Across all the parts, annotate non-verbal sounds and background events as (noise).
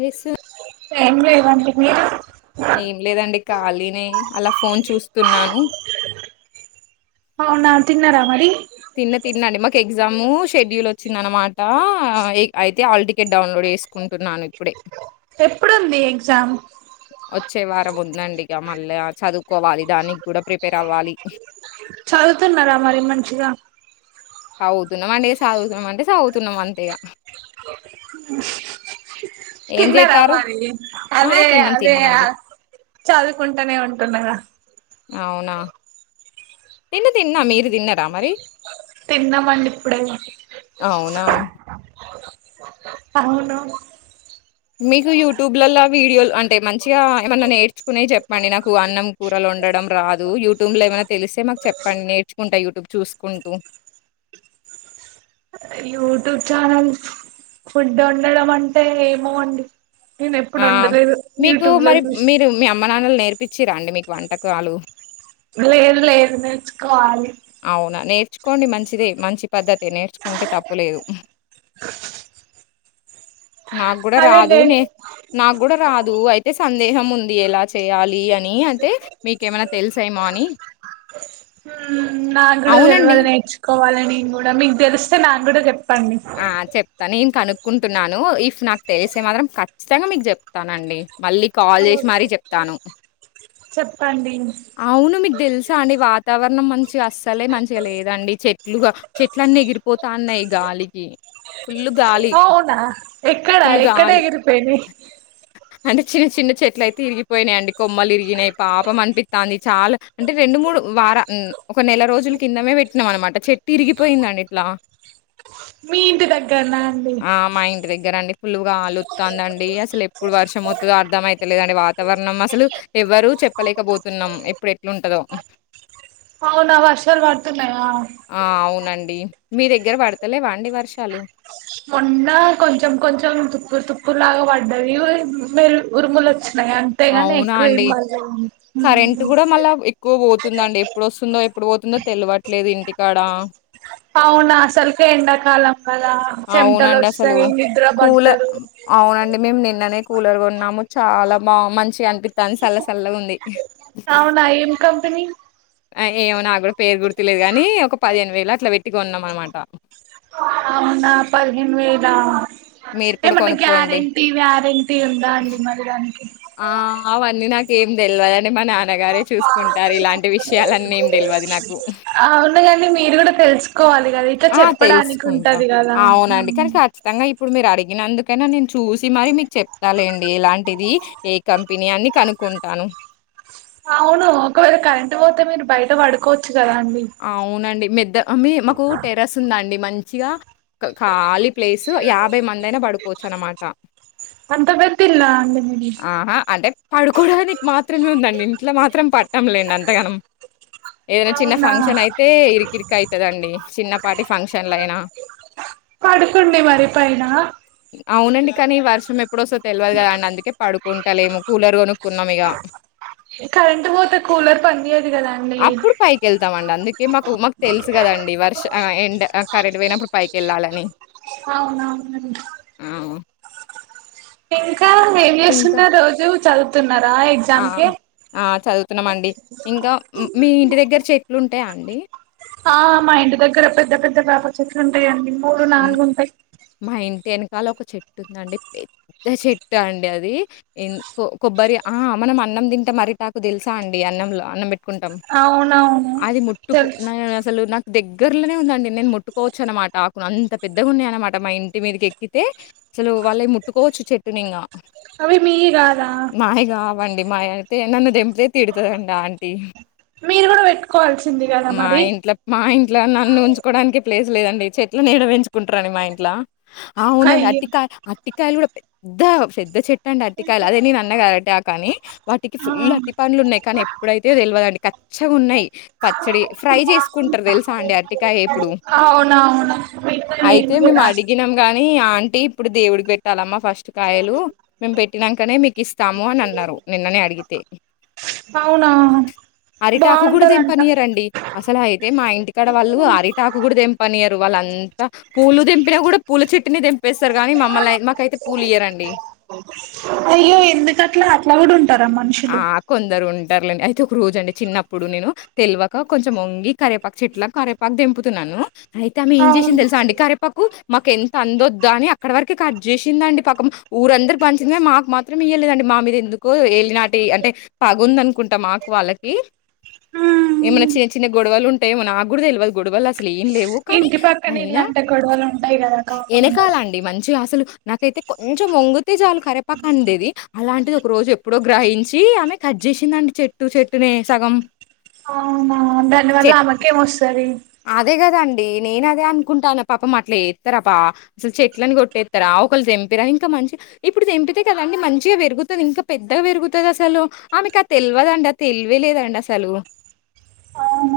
ఏసు ఏం లేవంట మీయా ఏం లేదండి ఖాళీనే అలా ఫోన్ చూస్తున్నాను అవునా తిన్నరా మరి తిన్న తిన్నండి మాకు ఎగ్జామ్ షెడ్యూల్ వచ్చింద అనమాట అయితే ఆల్టిక్ టికెట్ డౌన్లోడ్ చేసుకుంటున్నాను ఇప్పుడే ఎప్పుడుంది ఎగ్జామ్ వచ్చే వారం ఉందండి ఇక మళ్ళా చదువుకోవాలి దానికి కూడా ప్రిపేర్ అవ్వాలి చదువుతున్నారా మరి మంచిగా సావుతున్నాం అంటే సాగువుతున్నాం అంటే సాగుతున్నాం అంతేగా (inaudible) ఏం తిన్నారా చేస్తారు మరి ఆ అదే తిన్నాం అదే తిన్నామండి చదువుకుంటానే ఉంటున్నగా అవునా తిన్న తిన్నా మీరు తిన్నారా మరి తిన్నామండి ఇప్పుడే అవునా అవును మీకు యూట్యూబ్లలా వీడియోలు అంటే మంచిగా ఏమన్నా నేర్చుకునే చెప్పండి నాకు అన్నం కూరలు ఉండడం రాదు యూట్యూబ్ లో ఏమైనా తెలిస్తే మాకు చెప్పండి నేర్చుకుంటా యూట్యూబ్ చూసుకుంటూ (inaudible) యూట్యూబ్ ఛానల్స్ ఫుడ్ వండడం అంటే ఏమో అడి ఆ మీకు మరి చూసి మీరు మీ అమ్మ నాన్నలు నేర్పించిరా అండి మీకు వంటకాలు లేదు లేదు నేర్చుకోవాలి అవునా నేర్చుకోండి మంచిదే మంచి పద్ధతే నేర్చుకుంటే తప్పులేదు (unintelligible) నాకు కూడా అదే రాదు నేర్ నే నాకు కూడా రాదు అయితే సందేహం ఉంది ఎలా చేయాలి అని అయితే మీకేమైనా తెలుసుమో అని నా కూడా అవునండి. తెలువదు నేర్చుకోవాలని కూడా మీకు తెలిస్తే నా కూడా చెప్ ఆ చెప్తా న ఏం కను కుంటున్నాను ఇఫ్ నాకు తెలిసే మాత్రం ఖచ్చితంగా మీకు చెప్తానండి మళ్ళీ కాల్ చేసి మరీ చెప్తాను చెప్పండి అవును మీకు తెలుసా అండి వాతావరణం మంచి మంచి అస్సలే మంచిగా లేదండి చెట్లుగా చెట్ల అన్నీ ఎగిరిపోతా ఉన్నాయి గాలికి ఫుల్ గాలి అవునా ఎక్కడా ఎక్కడ ఎగిరిపోయినా అంటే చిన్న చిన్న చెట్లు అయితే ఇరిగిపోయినాయియండి కొమ్మలు ఇరిగినాయి పాపం అనిపించి అంది చాలా అంటే రెండు మూడు వార ఒక నెల రోజుల కిందమే పెట్టినాం అనమాట చెట్టు ఇరిగిపోయింది అంట్లా మీ ఇంటి దగ్గరన్న అండి పుల్లుగా ఆలుస్తుందండి అసలు ఎప్పుడు వర్షం అవుతుందో అర్ధం అయితలేదండి వాతావరణం అసలు ఎవరు చెప్పలేకపోతున్నాం ఎప్పుడు ఎట్లుంటందో అవునా వర్షాలు పడుతున్నాయ ఆ! అవునండి. మీ దగ్గర పడతలేవా అండి వర్షాలు మొన్న కొంచెం కొంచెం తుప్పురు తుప్పు లాగా పడ్డది మరు ఉరుముల వొచ్చ అయి అంతేగాని అవునా ఎక్కువ ఏం అండి. పాండవు దండి ఎప్పుడు వస్తుందో ఎప్పుడు పోతుందో తెలివట్లేదు ఇంటికాడ అవునా అసల్కె ఎండాకాలం కదా చెమటలు అవునండి అసలు వస్తాయి నిద్ర కూలర్ పట్టదు అవునండి మేము నిన్ వెంటనే కూలర్ కొన్నాము, చాలా బా మంచిగా అనిపిస్తాదిన్, సల్లసల్లగా ఉంది. అవునా, ఏం కంపెనీ ఏమో నాకు కూడా పేరు గుర్తులేదు, కానీ ఒక పదిహేను వేలు అట్లా పెట్టి కోన్నాం, అన్నమాట అవున పదిహేను వేలా మీరు కూడా ఏమన్నా కొనుక్కోండి. గ్యారంటీ వ్యారంటీ ఉందా అండి మరి దానికి ఆ అవన్నీ నాకేం తెలవదండి మా నాన్ నాన్న గారే చూసుకుంటారు ఇలాంటి విషయాలన్నీ ఏం తెలవదు నాకు అవును కానీ మీరు కూడా తెలుసుకోవాలి కదా ఇట్ల ఆ! చెప్పడానికి తెలుసుకుంటా. ఉంటది కదా అవునండి. కానీ ఖచ్చితంగా ఇప్పుడు మీరు అడిగిన అందుకెనా నేను చూసి మరి మీకు చెప్తాలేండి ఇలాంటిది ఏ కంపెనీ అని కనుకుంటాను అవును ఒకవేళ కరెంట్ పోతే మీరు బయట పడుకోవచ్ అవునండి మెద్ద మమ్ మాకు టెరస్ ఉందా అండి మంచిగా ఖాళీ ప్లేసు యాభై మంది అయినా పడుకోవచ్చు అనమాట అంత పెద్ద ఇల్లా అండి మీది ఆహా అంటే పడుకోడానికి మాత్రమే ఉందండి ఇంట్లో మాత్రం పట్టం లేండి, అంతగానం ఏదనా చిన్న అవునా ఫంక్షన్ అయితే ఇరికిరికి అవుతదండి చిన్నపాటి ఫంక్షన్లయినా పడుకోండి మరి పైన అవునండి కానీ వర్షం ఎప్పుడు వాస్తదో తెలవదు కదా అండి అందుకే పడుకుంటలేము కూలర్ కొనుక్కున్నాం ఇగా కరెంట్ పోతే కూలర్ పనిచ్చెయదు కదాండి వెళ్తామండి అందుకే మాకు మాకు తెలుసు కదండి వర్ష ఎండ్ కరెంట్ పోయినప్పుడు పైకి వెళ్ళాలని అవునవును అండీ ఇంకా ఏం ఇంకా చేస్తున్న రోజు చదువుతున్నారా ఎగ్జామ్ కి చదువుతున్నాం అండి ఇంకా మీ ఇంటి దగ్గర చెట్లు ఉంటాయా అండి ఆ మా ఇంటి దగ్గర పెద్ద పెద్ద వేప చెట్లు ఉంటాయండి మూడు నాలుగు ఉంటాయి ఇవాళ ఒక చెట్టుందండి పెద్ద చెట్టు అండి అది కొబ్బరి ఆ మనం ఆన్ అన్నం తింటం అరిటాకు తెలుసా అండి అన్నంలో అన్నం పెట్ ట్టుకుంటాం అవునవును అది ముట్టుకు తెలుసు నీను అసలు నాక్ దగ్గర్లోనే ఉందండి నేను ముట్టుకోవచ్చు అనమాట అంత పెద్దగా ఉన్నాయ, అనమాట మా ఇంటి మీదకి ఎక్కితే అసలు వాళ్ళే ముట్టుకోవచ్చు, చెట్టుని ఇంగా అవి మీయ్యి కాదా ఇవ్వండి మా అయితే నన్ను దెంపితే తిడుతదండి ఆంటీ మీరు కూడా పెట్టుకోవాల్సింది కదా మరి ఇట్లా నన్ను ఉంచుకోవడానికి ప్లేస్ లేదండి చెట్ల ఏడ పెంచుకుంటారని మా ఇంట్ల ఆ అవునండి అయ్యో అటికాయ, అటికాయలు కూడా పెద్దగ పెద్ద చెట్ ండి అటికాయలు, అదే నీను అన్నకాదా అరిటాకు, అన్ని వాటికి ఆ ఫుల్ అటి పండ్లు ఉన్నాయి, కానీ ఎప్పుడైతే తెలివదండి. క పచ్చగా ఉన్నాయి, పచ్చడి ఫ్రై చేసుకుంటారు, తెలుసా అండి అటికాయ ఇప్పుడు, అవునవును పెట్టా అయితే నేను మేము కూడా అడిగినం, ని ఆంటీ ఇప్పుడు దేవుడికి పెట్టాలమ్మా ఫస్ ఫాస్ట్ కాయలు మేము పెట్టినాకనే మీకు ఇస్తాము అని అన్నారు, నిన్ననే అడిగితే అవునా అరిటాకు కూడా బాగుంటదంట తెంపనియరుండి, అసలు అయితే మా ఇంటికాడ వాళ్ళు అరిటాకు కూడా తెంపనియరు, వాళ్ళంతా పువ్వులు తెపిన, కూడా పువ్వుల చెట్టిని తెం చప్పేస్తారు కానీ మమ్మల్ని మాకైతే పువ్వులు ఇయ్యరండి. అయ్యో ఎందుకట్లా అట్లా అట్లా కూడా ఉంటారా ఆ మనుషులు అ కొందరు ఉం ఉంటారులేండి, అయితే ఒక రోజు అండి చిన్నప్పుడు నేను తెల్వక కొంచం ఓంగి కరేపాకు చెట్ల కరేపాకు తెంపుతున్నాను. అయితే ఆమె ఏం అవును చేసింది, తెలుసా అండి కారేపాకు మాకు ఎంత అందొద్దా, అని అక్కడ వరకే కట్ చేసిందండి, పక్కం ఊరందరికి పంచింది, కానీ మాకు మాత్రం ఇయలేదండి. మా మీద ఎందుకు ఏలినాటి అంటే పగుంద అనుకుంటా మాకు వాళ్ళకి ఏమైన్నా ఉమ్ చిన్న చిన్న గొడవలు ఉంటా ఏమనా ఆ కూడా తెలియాలదు గొడవలస్ అసలు ఏం లేవు కానీ ఇంటి పక్కన అయినా ఇలాంటి గొడవలు ఉంటాయి కదా కామన్ గా వెనకాల అండి మంచి అసలు నాకైతే కొంచెం మొంగుతే జాలు కరిపక ఉండేది అలాంటిది ఒక రోజు ఎప్పుడో గ్రహించ చ్చ ఆమె కట్ చేసిందండి చెట్టు చెట్టునే సగం అవునా ధన్యవాదాలు చెట్ ఆమకేమొస్తంది నేను అదే అనుకుంటాను పాప అట్లా ఏస్తారాపా అసలు చెట్లలను కొట్టేస్తారా ఒకళ్ళు తెంపిరా ఇంకా మంచి ఇప్పుడు తెంపితే కదా అండి మంచిగా పెరుగుతుంది ఇంకా పెద్దగారుగుతుంది అసలు ఆమెకు తెలివదండి తెలివలేదండి అసలు ఆ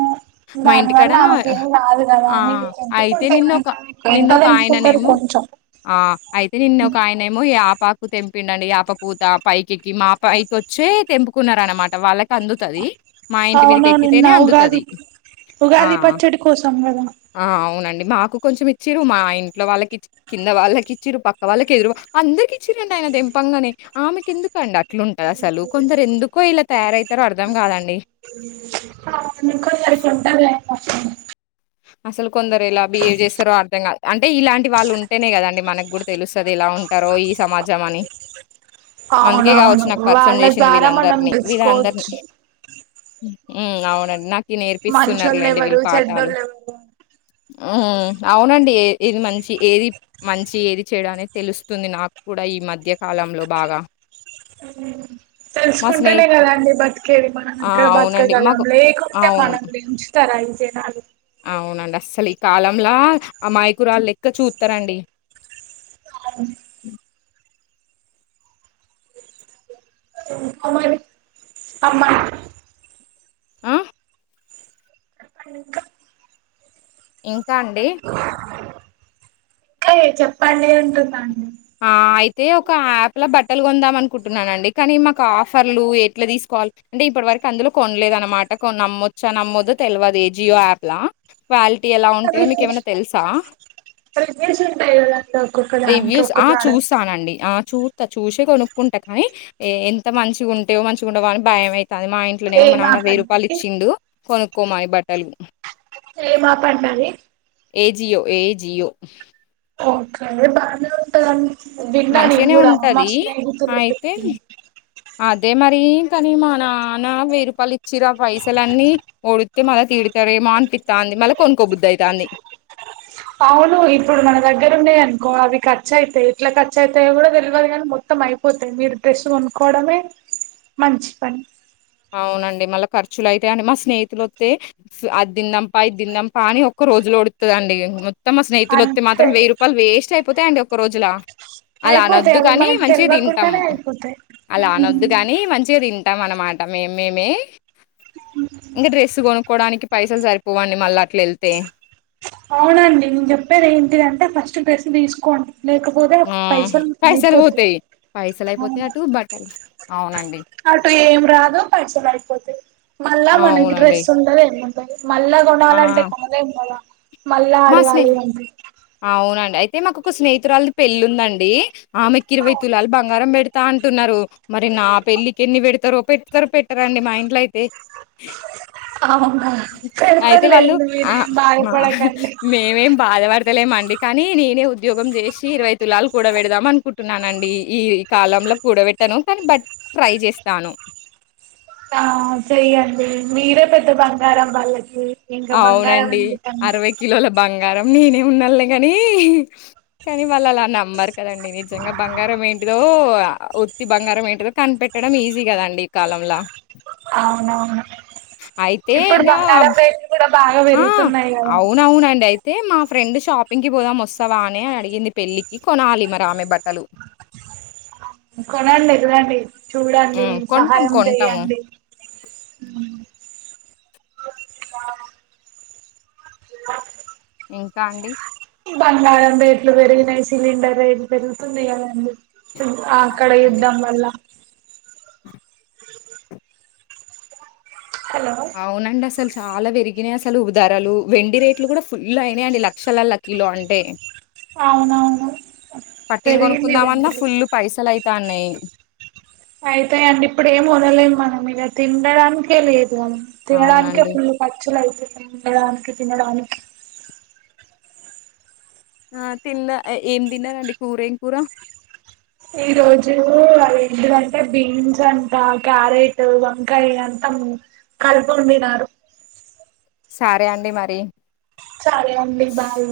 దానివల్ల ఆమెకు ఏం రాదు కదా ఆ! అని అయితే చెంపుకుంటే నిన్నొక కనుక ఎంతదింపుకుంటారు నిన్నొకాయననేమో కొంచెం ఆ అయితే నిన్న ఒక ఆయన ఏమో ఆపకు తెంపిండండి ఆప పూత పైకిెక్కి మా పైకొచ్చే తెంపుకున్న అనమాట వాళ్ళకి అందుతది మా ఇంటి మీదకి అవునవును నిన్న ఎక్కితేనే ఉగాది అందుతుంది ఆ ఉగాది పచ్చడి కోసం కదా ఆ అవునండి మాకు కొంచెం ఇచ్చారు మా ఇంట్లో వాళ్ళకిచ్చ కింద వాళ్ళకి ఇచ్చారు పక్క వాళ్ళకి ఎదురు అందరికి ఇచ్చరండి ఆయన పనే ఆమెకి ఎందుకం అట్లుంటారు అసలు కొందరు ఎందుకో ఇలా తయారవుతారో అర్థం కాదండి సారిపోంట అసలు కొందరు ఎలా బిహేవ్ చేస్తారో అర్థం కాదు అంటే ఇలాంటి వాళ్ళు ఉంటేనే కదండి మనకు కూడా తెలుస్తుంది ఎలా ఉంటారో ఈ సమాజం అని అందుకే కావచ్చు అవునవును నాకు పరిచయం వాళ్ళ చేసింది ద్వారా మనం వీళ్ళందరినీ వీళ్ళందరినీ తెలుసుకోవచ్చు అవునండి నాకు నేర్పిస్తున్నారులేండి వీళ్ళు పాఠాలు అ ఉమ్ అవునండి ఏ ఏది మంచి ఏది మంచి ఏది చేయడా అనేది తెలుస్తుంది నాకు కూడా ఈ మధ్య కాలంలో బాగా ఉ మా స్నేహి తెలుసుకుంటేనే కదాండి బతకేది మనం ఆ! అవునండి. మాకు బతకగలంలో లేకుంటే అవును. మనం గుంచి తయించ నా అవునండి అస్సలు ఈ కాలంలా అమాయకురాళ్ళు లెక్క చూస్తారండి అ అమ అమా ఆ! చెప్పండి ఇంకా ఇంకా అండి అ చెప్పండి అంటుందండి ఆ అయితే ఒక యాప్ లో బట్టలు కొందాం అనుకుంటున్నానండి కానీ మాకు ఆఫర్లు ఎట్లా తీసుకు కాల్ అంటే ఇప్పటి వరకు అందులో కొనలేదు అనమాట కొ నమ్మొచ్చా నమ్మొద్దో తెలియదు ఏ జియో యాప్ లా క్వాలిటీ ఎలా ఉంటాయో మీక ఏమైనా తెలుసా ప్ర వింట ఒకనికి ఒ రివ్యూస్ చూస్తానండి చూస్తా చూసే కొనుక్కుంటా కానీ ఎంత మంచిగాంటేవో మంచిగా ఉంటవుని భయంమయి అది మా ఇంట్లోనేమో మా ఏం నాన్న ఆఫ్ వెయ్యి రూపాయలు అంటది ఇచ్చిండు కొనుక్కోమా ఈ బట్టలు సర మాపాడనాలి ఏ జియో ఏ జియో ఓకే అే బాగా ఉంట మంచిగానే ఉంటది అయితే చెప్పింది అదే మరి కానీ మా నాన్న వెయ్యి రూపాయలు ఇచ్చి పైసలన్నీ ఓడితే మళ్ళా తీడతారేమో అనిపిస్తా అ మళ్ళ కొనుక్కకోబుద్దు అయి దాన్ని అవును ఇప్పుడు మన దగ్గర ఉన్నాయ అనుకో అవి ఖచు అయితాయి ఎట్లా ఖర్చ అయితయో కూడా తెలియదు కానీ మొత్తం అయిపోతాయి మీరు డ్రెస్సు కొనుకోవడమే మంచి పని అవునండి మళ్ళా ఖర్చులు అయితా అండి మా స్నేహితులు వస్తతే అదిందంపా ఇద్దందంపా అని ఒ రోజులు పడుతుంది అండి మొత్తం మా స్నేతులు వస్తతే మాత్రం అంతే వేయియ్ రూపాయలు వేస్ట్ అయిపోతాయి అండి ఒక రోజులా అయిపోతాయి అలానొద్దు అవి కాని మనకు మంచిగా తింటాం తెల్వకుండానే అయిపోతాయి అలా ఉమ్, అనొద్దు కాని మంచిగా తింటాం మనలో మన మాట మే మేమే ఇంకా డ్రెస్ కొనుక్కోవడానికి పైసలు సరిపోవండి మళ్ళీ అట్ల వెళ్తే అవునండి నేను చెప్పేది ఏంటిదంటే ఫస్ట్ డ్రెస్ తీసుకోండి లేకపోతే ఆ పైసలు పైసలు అయిపోతాయి పోతాయి పైసలు అయిపోతాయి అవును అటు బట్టలు అవునండి అటు ఏం రాదో పైసలు అయిపోతాది మళ్ళా ఆ! మనకి అవునండి. డ్రెస్ ఉండదు ఏమీ ఉండదు మల్ళా ఆ! కొనాలంటే కొనాలేము కదా మళ్ళా మా స్మి అడగాలి అంటే అవునండి అయితే మాకు ఒక స్నేహితురాళ్ది పెళ్లి ఉందండి ఆమెకిరవై తులలు బంగారం పెడుత తా అంటున్నారు మరి నా పెళ్ళకి ఎన్ని పెడతారో పెడతారొ పెట్టారండి మా ఇంట్లో అయితే అవునా అయితే వాళ్ళు పెడతర్లేండి ఆ! మీరే మా బయపడకండి మేమేం బాధపడ పెడతలేమండి కానీ నేనే ఉద్యోగం చేసి ఇరవై తులాలు కూడా పెడదాం అనుకుంటున్నాన అండి ఈ కాలం కూూడబెట్టను కానీ బ ట్రై చేస్తాను ఆ చెయ్యండి మీరే పెద్ద బంగారం వాళ్ళకి ఇంకా బంగారం అవునండి ఎందుకండి అరవై కిలోల బంగ బంగారం నేనే ఉన్నాాలే కాని కానీ వాళ్ళు అలా నమ్మారు కదండి నిజంగా బంగారం ఏంటి ఏదో ఉత్తి బంగారం ఏంటిదో కనిపెట్టడం ఈజీ కదండి ఈ కాలంలో అవునవును ఇప్పుడు ఇంగా బంగారం రేటు కూడా బాగా ఆ! పెరుగుతున్నాయి కదా అవునవునండి. అయితే మా ఫ్రెండ్ షాపింగ్ పోదాం వస్తావా అని అని అడిగింది పెళ్ళికి కొనాలి మరి ఆమె బట్టలు కొనండి అడ్వాంటేజ్ చూడండి హ్మ్. కొంటాం, సహాయం కొంటాము. చేయండి ఇంకా అండి బంగారం రేట్లు పెరిగినాయి సిలిండర్ పెరుగుతుంది కదండి అక్కడ అండి. యుద్ధం వల్ల హలో అవునండి అసలు చాలా పెరిగినాయి అసలు ఉదారలు వెండి రేట్లు కూడా ఫుల్ అయినాయియండి లక్షలలో కిలో అంటే అవునవును పట్టీలు పెరిగింది వెండి కొనుకుందామన్నా రేట్ ఫుల్లు పైసలు అయి తనయి అయితే అండి ఇప్పుడు ఏం కొనలేదు మనం ఇక తినడానికే లేదు తినడానికిే అవునండి. ఫుల్ ఖర్చులు అయితే తినడానికి తినడానికి ఆ తిన్న ఏం తిన్నారంండి కూర ఏం కూర ఈ రోజు ఏంటిదంటే బీన్స్ అంతా క్యారెట్ వంకాయ అంతా కలిపి వండినారు సరే అండి మరి సరే అండి బాయ్